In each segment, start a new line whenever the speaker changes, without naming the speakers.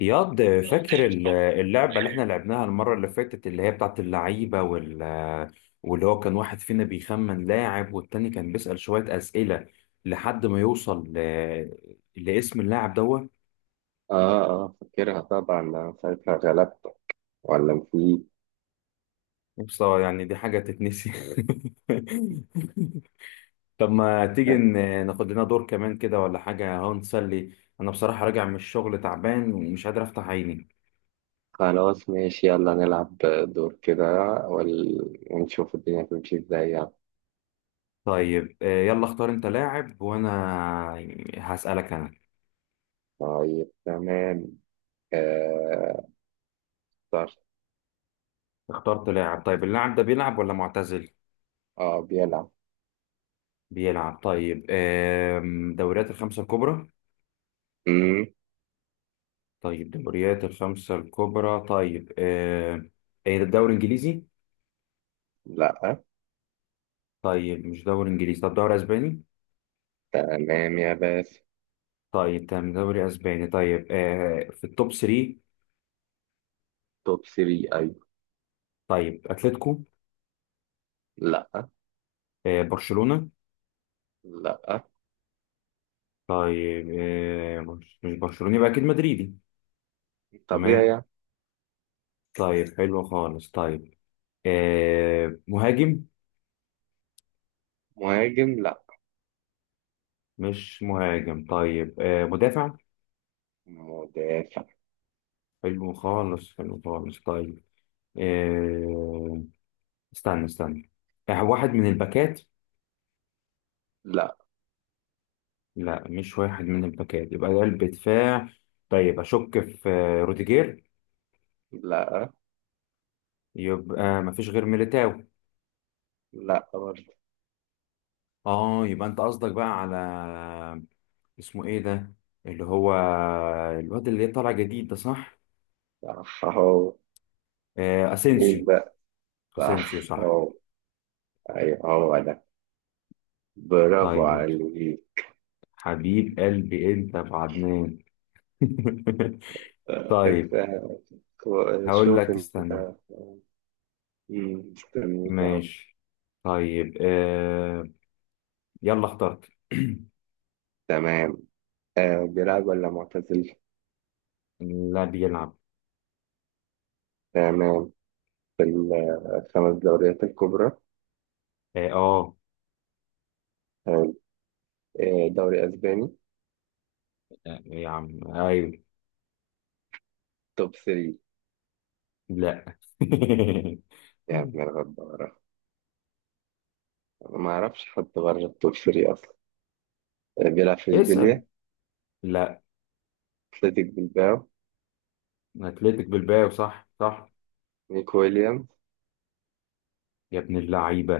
اياد فاكر اللعبة اللي احنا لعبناها المرة اللي فاتت اللي هي بتاعت اللعيبة واللي هو كان واحد فينا بيخمن لاعب والتاني كان بيسأل شوية أسئلة لحد ما يوصل لاسم اللاعب دوت.
اه اه، فاكرها طبعا. ساعتها غلبتك ولا في؟
بصراحة يعني دي حاجة تتنسي. طب ما تيجي ناخد لنا دور كمان كده ولا حاجة اهو نسلي. أنا بصراحة راجع من الشغل تعبان ومش قادر أفتح عيني.
خلاص ماشي، يلا نلعب دور كده، وال... ونشوف الدنيا تمشي ازاي يعني.
طيب يلا اختار أنت لاعب وأنا هسألك أنا.
طيب تمام، آه طرش.
اخترت لاعب طيب اللاعب ده بيلعب ولا معتزل؟
اه، بيلعب.
بيلعب. طيب دوريات الخمسة الكبرى.
مم.
طيب دوريات الخمسة الكبرى. طيب ايه ده الدوري الانجليزي؟
لا.
طيب مش دوري انجليزي. طب دوري اسباني؟
تمام يا باشا.
طيب تمام دوري اسباني. طيب في التوب 3.
توب 3؟ ايوه.
طيب اتلتيكو.
لا.
برشلونة.
لا.
طيب مش برشلونة يبقى اكيد مدريدي.
طبيعي
تمام.
يعني.
طيب حلو خالص. طيب مهاجم.
مهاجم؟ لا.
مش مهاجم. طيب مدافع.
مدافع.
حلو خالص حلو خالص. طيب آه، استنى. واحد من الباكات.
لا.
لا مش واحد من الباكات يبقى ده قلب دفاع. طيب اشك في روديجير.
لا.
يبقى مفيش غير ميليتاو.
لا برضه.
اه يبقى انت قصدك بقى على اسمه ايه ده اللي هو الواد اللي طالع جديد ده صح.
صح اهو. مين
اسينسيو.
بقى؟
اسينسيو
صح
صح.
اهو. ايوه، هو ده. برافو
طيب
عليك.
حبيب قلبي انت يا ابو عدنان.
آه، أنت.
طيب هقول
شوف
لك
انت.
استنى.
مستنيك اهو.
ماشي. طيب يلا اخترت.
تمام. بيلعب ولا معتزل؟
لا بيلعب.
تمام. في الخمس دوريات الكبرى؟
اه آه.
تمام. دوري اسباني؟
يا عم ايوه.
توب 3؟
لا.
يا ابن الغدارة. أنا ما اعرفش حد بره التوب 3 اصلا. بيلعب في
اسأل.
اشبيليا؟
لا.
اتلتيك بلباو؟
اتلتيك بالباو صح صح.
نيك ويليامز.
يا ابن اللعيبة،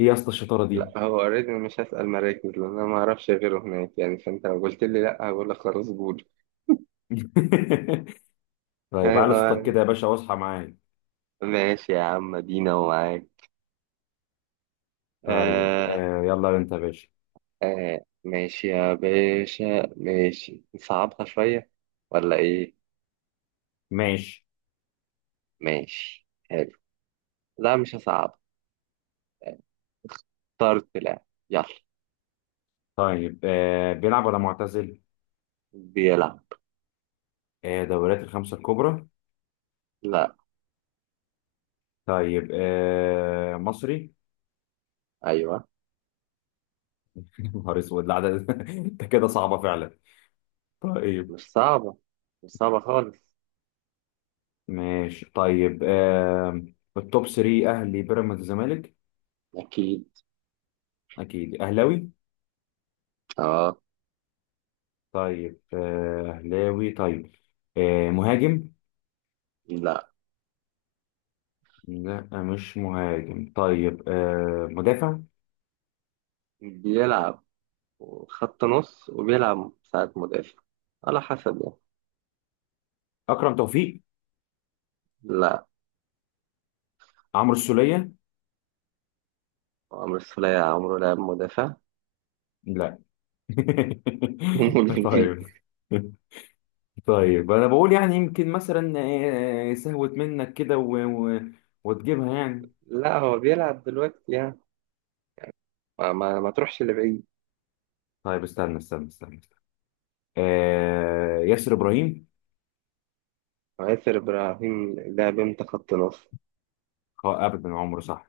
ايه يا اسطى الشطارة
لا،
دي؟
هو اوريدي، أنا مش هسأل مراكز لان انا ما اعرفش غيره هناك يعني، فانت لو قلت لي لا هقول لك خلاص قول.
طيب على صوتك
أيوة.
كده يا باشا واصحى معايا.
ماشي يا عم، دينا ومعاك.
طيب
آه
يلا انت يا باشا.
آه. ماشي يا باشا. ماشي، نصعبها شوية ولا إيه؟
ماشي.
ماشي، حلو. لا، مش هصعب. طرد؟ لا. يلا.
طيب بيلعب ولا معتزل؟
بيلعب.
دوريات الخمسة الكبرى.
لا.
طيب مصري.
أيوة.
يا نهار اسود لا ده. انت كده صعبه فعلا. طيب
مش صعبة، مش صعبة خالص.
ماشي. طيب التوب 3 اهلي بيراميدز الزمالك.
أكيد.
اكيد اهلاوي.
أه.
طيب اهلاوي. طيب مهاجم.
لا،
لا مش مهاجم. طيب مدافع.
بيلعب. خط نص وبيلعب ساعة مدافع، على حسب يعني.
اكرم توفيق.
لا.
عمرو السوليه.
عمرو السولية عمره لعب مدافع.
لا. طيب. طيب انا بقول يعني يمكن مثلا سهوت منك كده وتجيبها يعني.
لا، هو بيلعب دلوقتي يعني. ما تروحش لبعيد.
طيب استنى. ياسر ابراهيم.
ياسر إبراهيم ده بنت خط نص.
اه ابدا عمره صح.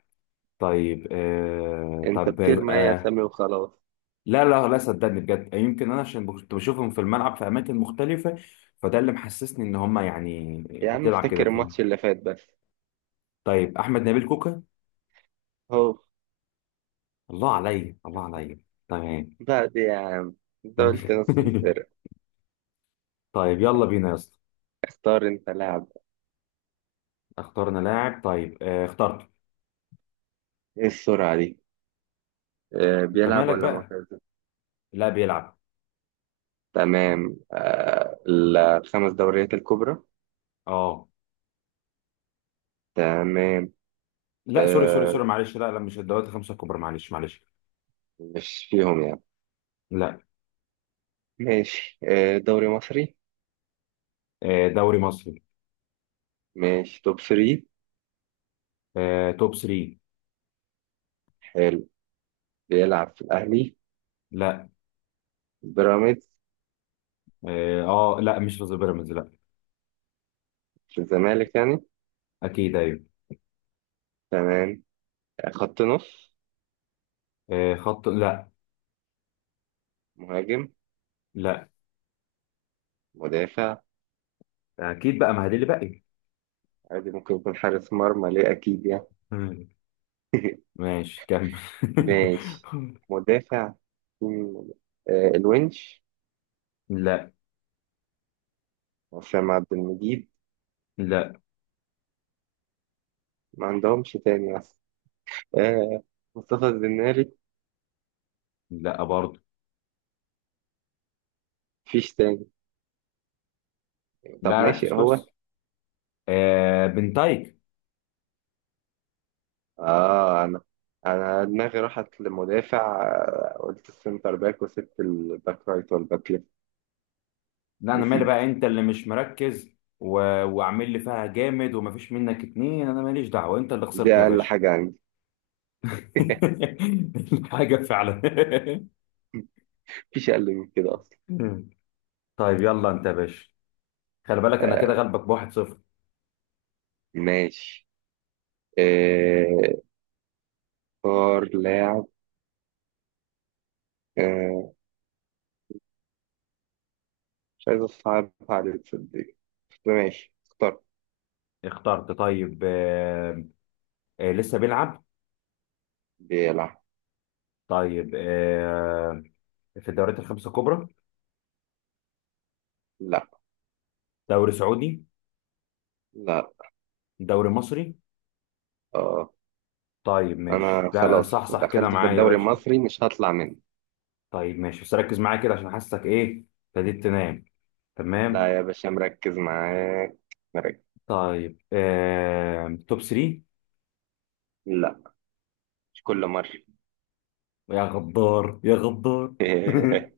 طيب آه
أنت
طب
بترمي أي
آه
أسامي وخلاص.
لا صدقني بجد يمكن انا عشان كنت بشوفهم في الملعب في اماكن مختلفه فده اللي محسسني ان هم يعني
يا عم،
بتلعب كده
افتكر
فاهم.
الماتش اللي فات بس.
طيب احمد نبيل كوكا.
هو.
الله عليا الله عليا. تمام.
بعد يا عم، أنت قلت نص الفرق.
طيب يلا بينا يا اسطى.
اختار أنت لاعب.
اخترنا لاعب. طيب اخترت.
إيه السرعة دي؟
انت
بيلعب
مالك
ولا
بقى؟
معتزل؟
لا بيلعب.
تمام. الخمس دوريات الكبرى؟
اه.
تمام.
لا سوري سوري
آه
سوري معلش. لا مش الدوريات الخمسه الكبرى. معلش.
مش فيهم يعني؟
لا.
ماشي. دوري مصري؟
دوري مصري.
ماشي. توب 3؟
توب 3.
حلو. بيلعب في الأهلي؟
لا
بيراميدز؟
اه. لا مش في بيراميدز لا.
في الزمالك يعني؟
اكيد ايوه.
تمام. خط نص؟
خط لا.
مهاجم؟
لا.
مدافع؟
اكيد بقى ما هدي اللي باقي.
عادي، ممكن يكون حارس مرمى، ليه؟ أكيد يعني.
مم. ماشي كمل.
ماشي. مدافع. مين- الونش؟
لا.
وسام عبد المجيد؟
لا.
ما عندهمش تاني أصلا. آه مصطفى الزناري؟
لا برضه.
مفيش تاني. طب
لا ركز
ناشئ هو؟
كويس. بنتايك.
آه أنا أنا دماغي راحت لمدافع، قلت السنتر باك وسبت الباك رايت والباك ليفت.
لا انا مالي
نسيت.
بقى انت اللي مش مركز. و... وعامل لي فيها جامد ومفيش منك اتنين. انا ماليش دعوه انت اللي
دي
خسرت يا
أقل
باشا.
حاجة عندي.
حاجه فعلا.
مفيش أقل من كده أصلا.
طيب يلا انت يا باشا. خلي بالك انا كده غلبك بواحد صفر.
ماشي. آه، اختار لاعب. آه، مش عايز اصعب عليك تصدق. ماشي، اختار.
اخترت. طيب لسه بيلعب.
بيلعب.
طيب في الدوريات الخمسة الكبرى.
لا.
دوري سعودي.
لا.
دوري مصري.
اه.
طيب ماشي
انا
لا
خلاص
صح صح كده
دخلت في
معايا يا
الدوري
باشا.
المصري، مش هطلع منه.
طيب ماشي بس ركز معايا كده عشان حاسسك ايه ابتديت تنام. تمام.
لا يا باشا، مركز معاك. مركز.
طيب توب 3.
لا. مش كل مرة.
يا غدار يا غدار.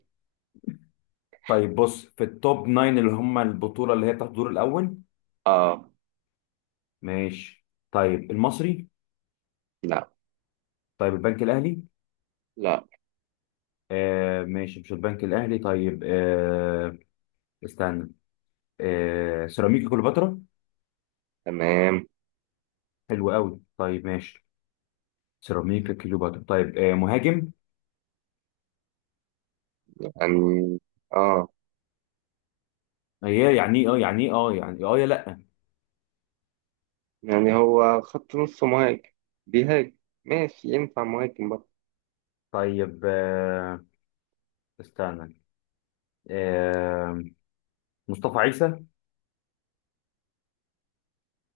طيب بص في التوب 9 اللي هم البطولة اللي هي بتاعت الدور الأول.
اه.
ماشي. طيب المصري.
لا.
طيب البنك الأهلي.
لا.
ماشي مش البنك الاهلي. طيب آه استنى آه سيراميكا كليوباترا.
تمام
حلو قوي. طيب ماشي سيراميكا كليوباترا. طيب مهاجم.
يعني. اه،
هي يعني ايه اه يعني ايه اه يعني إيه؟ اه يا لا.
يعني هو خط نص مهاجم، بيهاجم. ماشي، ينفع مهاجم برضه.
طيب آه استنى آه مصطفى عيسى.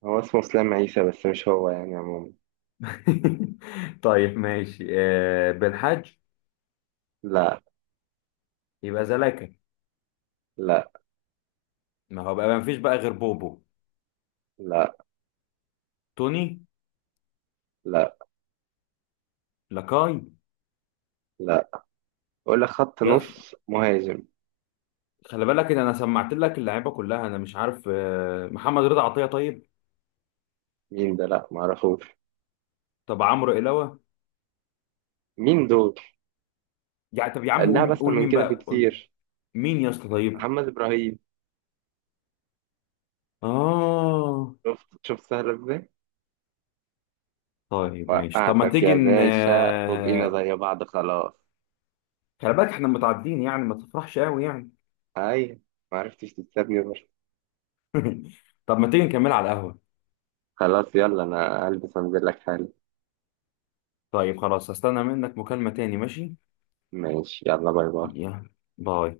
هو اسمه اسلام عيسى، بس مش هو يعني عموما.
طيب ماشي. بن حاج.
لا.
يبقى زلاكا.
لا.
ما هو بقى ما فيش بقى غير بوبو.
لا.
توني.
لا.
لاكاي.
لا. ولا خط
يس.
نص مهاجم؟
خلي بالك ان انا سمعت لك اللعيبه كلها انا مش عارف. محمد رضا عطيه. طيب
مين ده؟ لا معرفوش.
طب عمرو إلاوة
مين دول؟
يعني. طب يا عم
اللعبة
قول
اسهل من
مين
كده
بقى قول.
بكتير.
مين يا اسطى؟ طيب
محمد ابراهيم.
اه.
شفت شفت؟ سهل ازاي.
طيب ماشي طب ما
وقعتك
تيجي
يا
ن
باشا، وبقينا
آه،
زي بعض خلاص.
خلي بالك احنا متعدين يعني ما تفرحش قوي يعني.
هاي. معرفتش تكسبني برضه.
طب ما تيجي نكمل على القهوة.
خلاص، يلا انا هلبس وانزل لك حالا.
طيب خلاص هستنى منك مكالمة تاني. ماشي
ماشي، يلا باي باي.
يلا باي.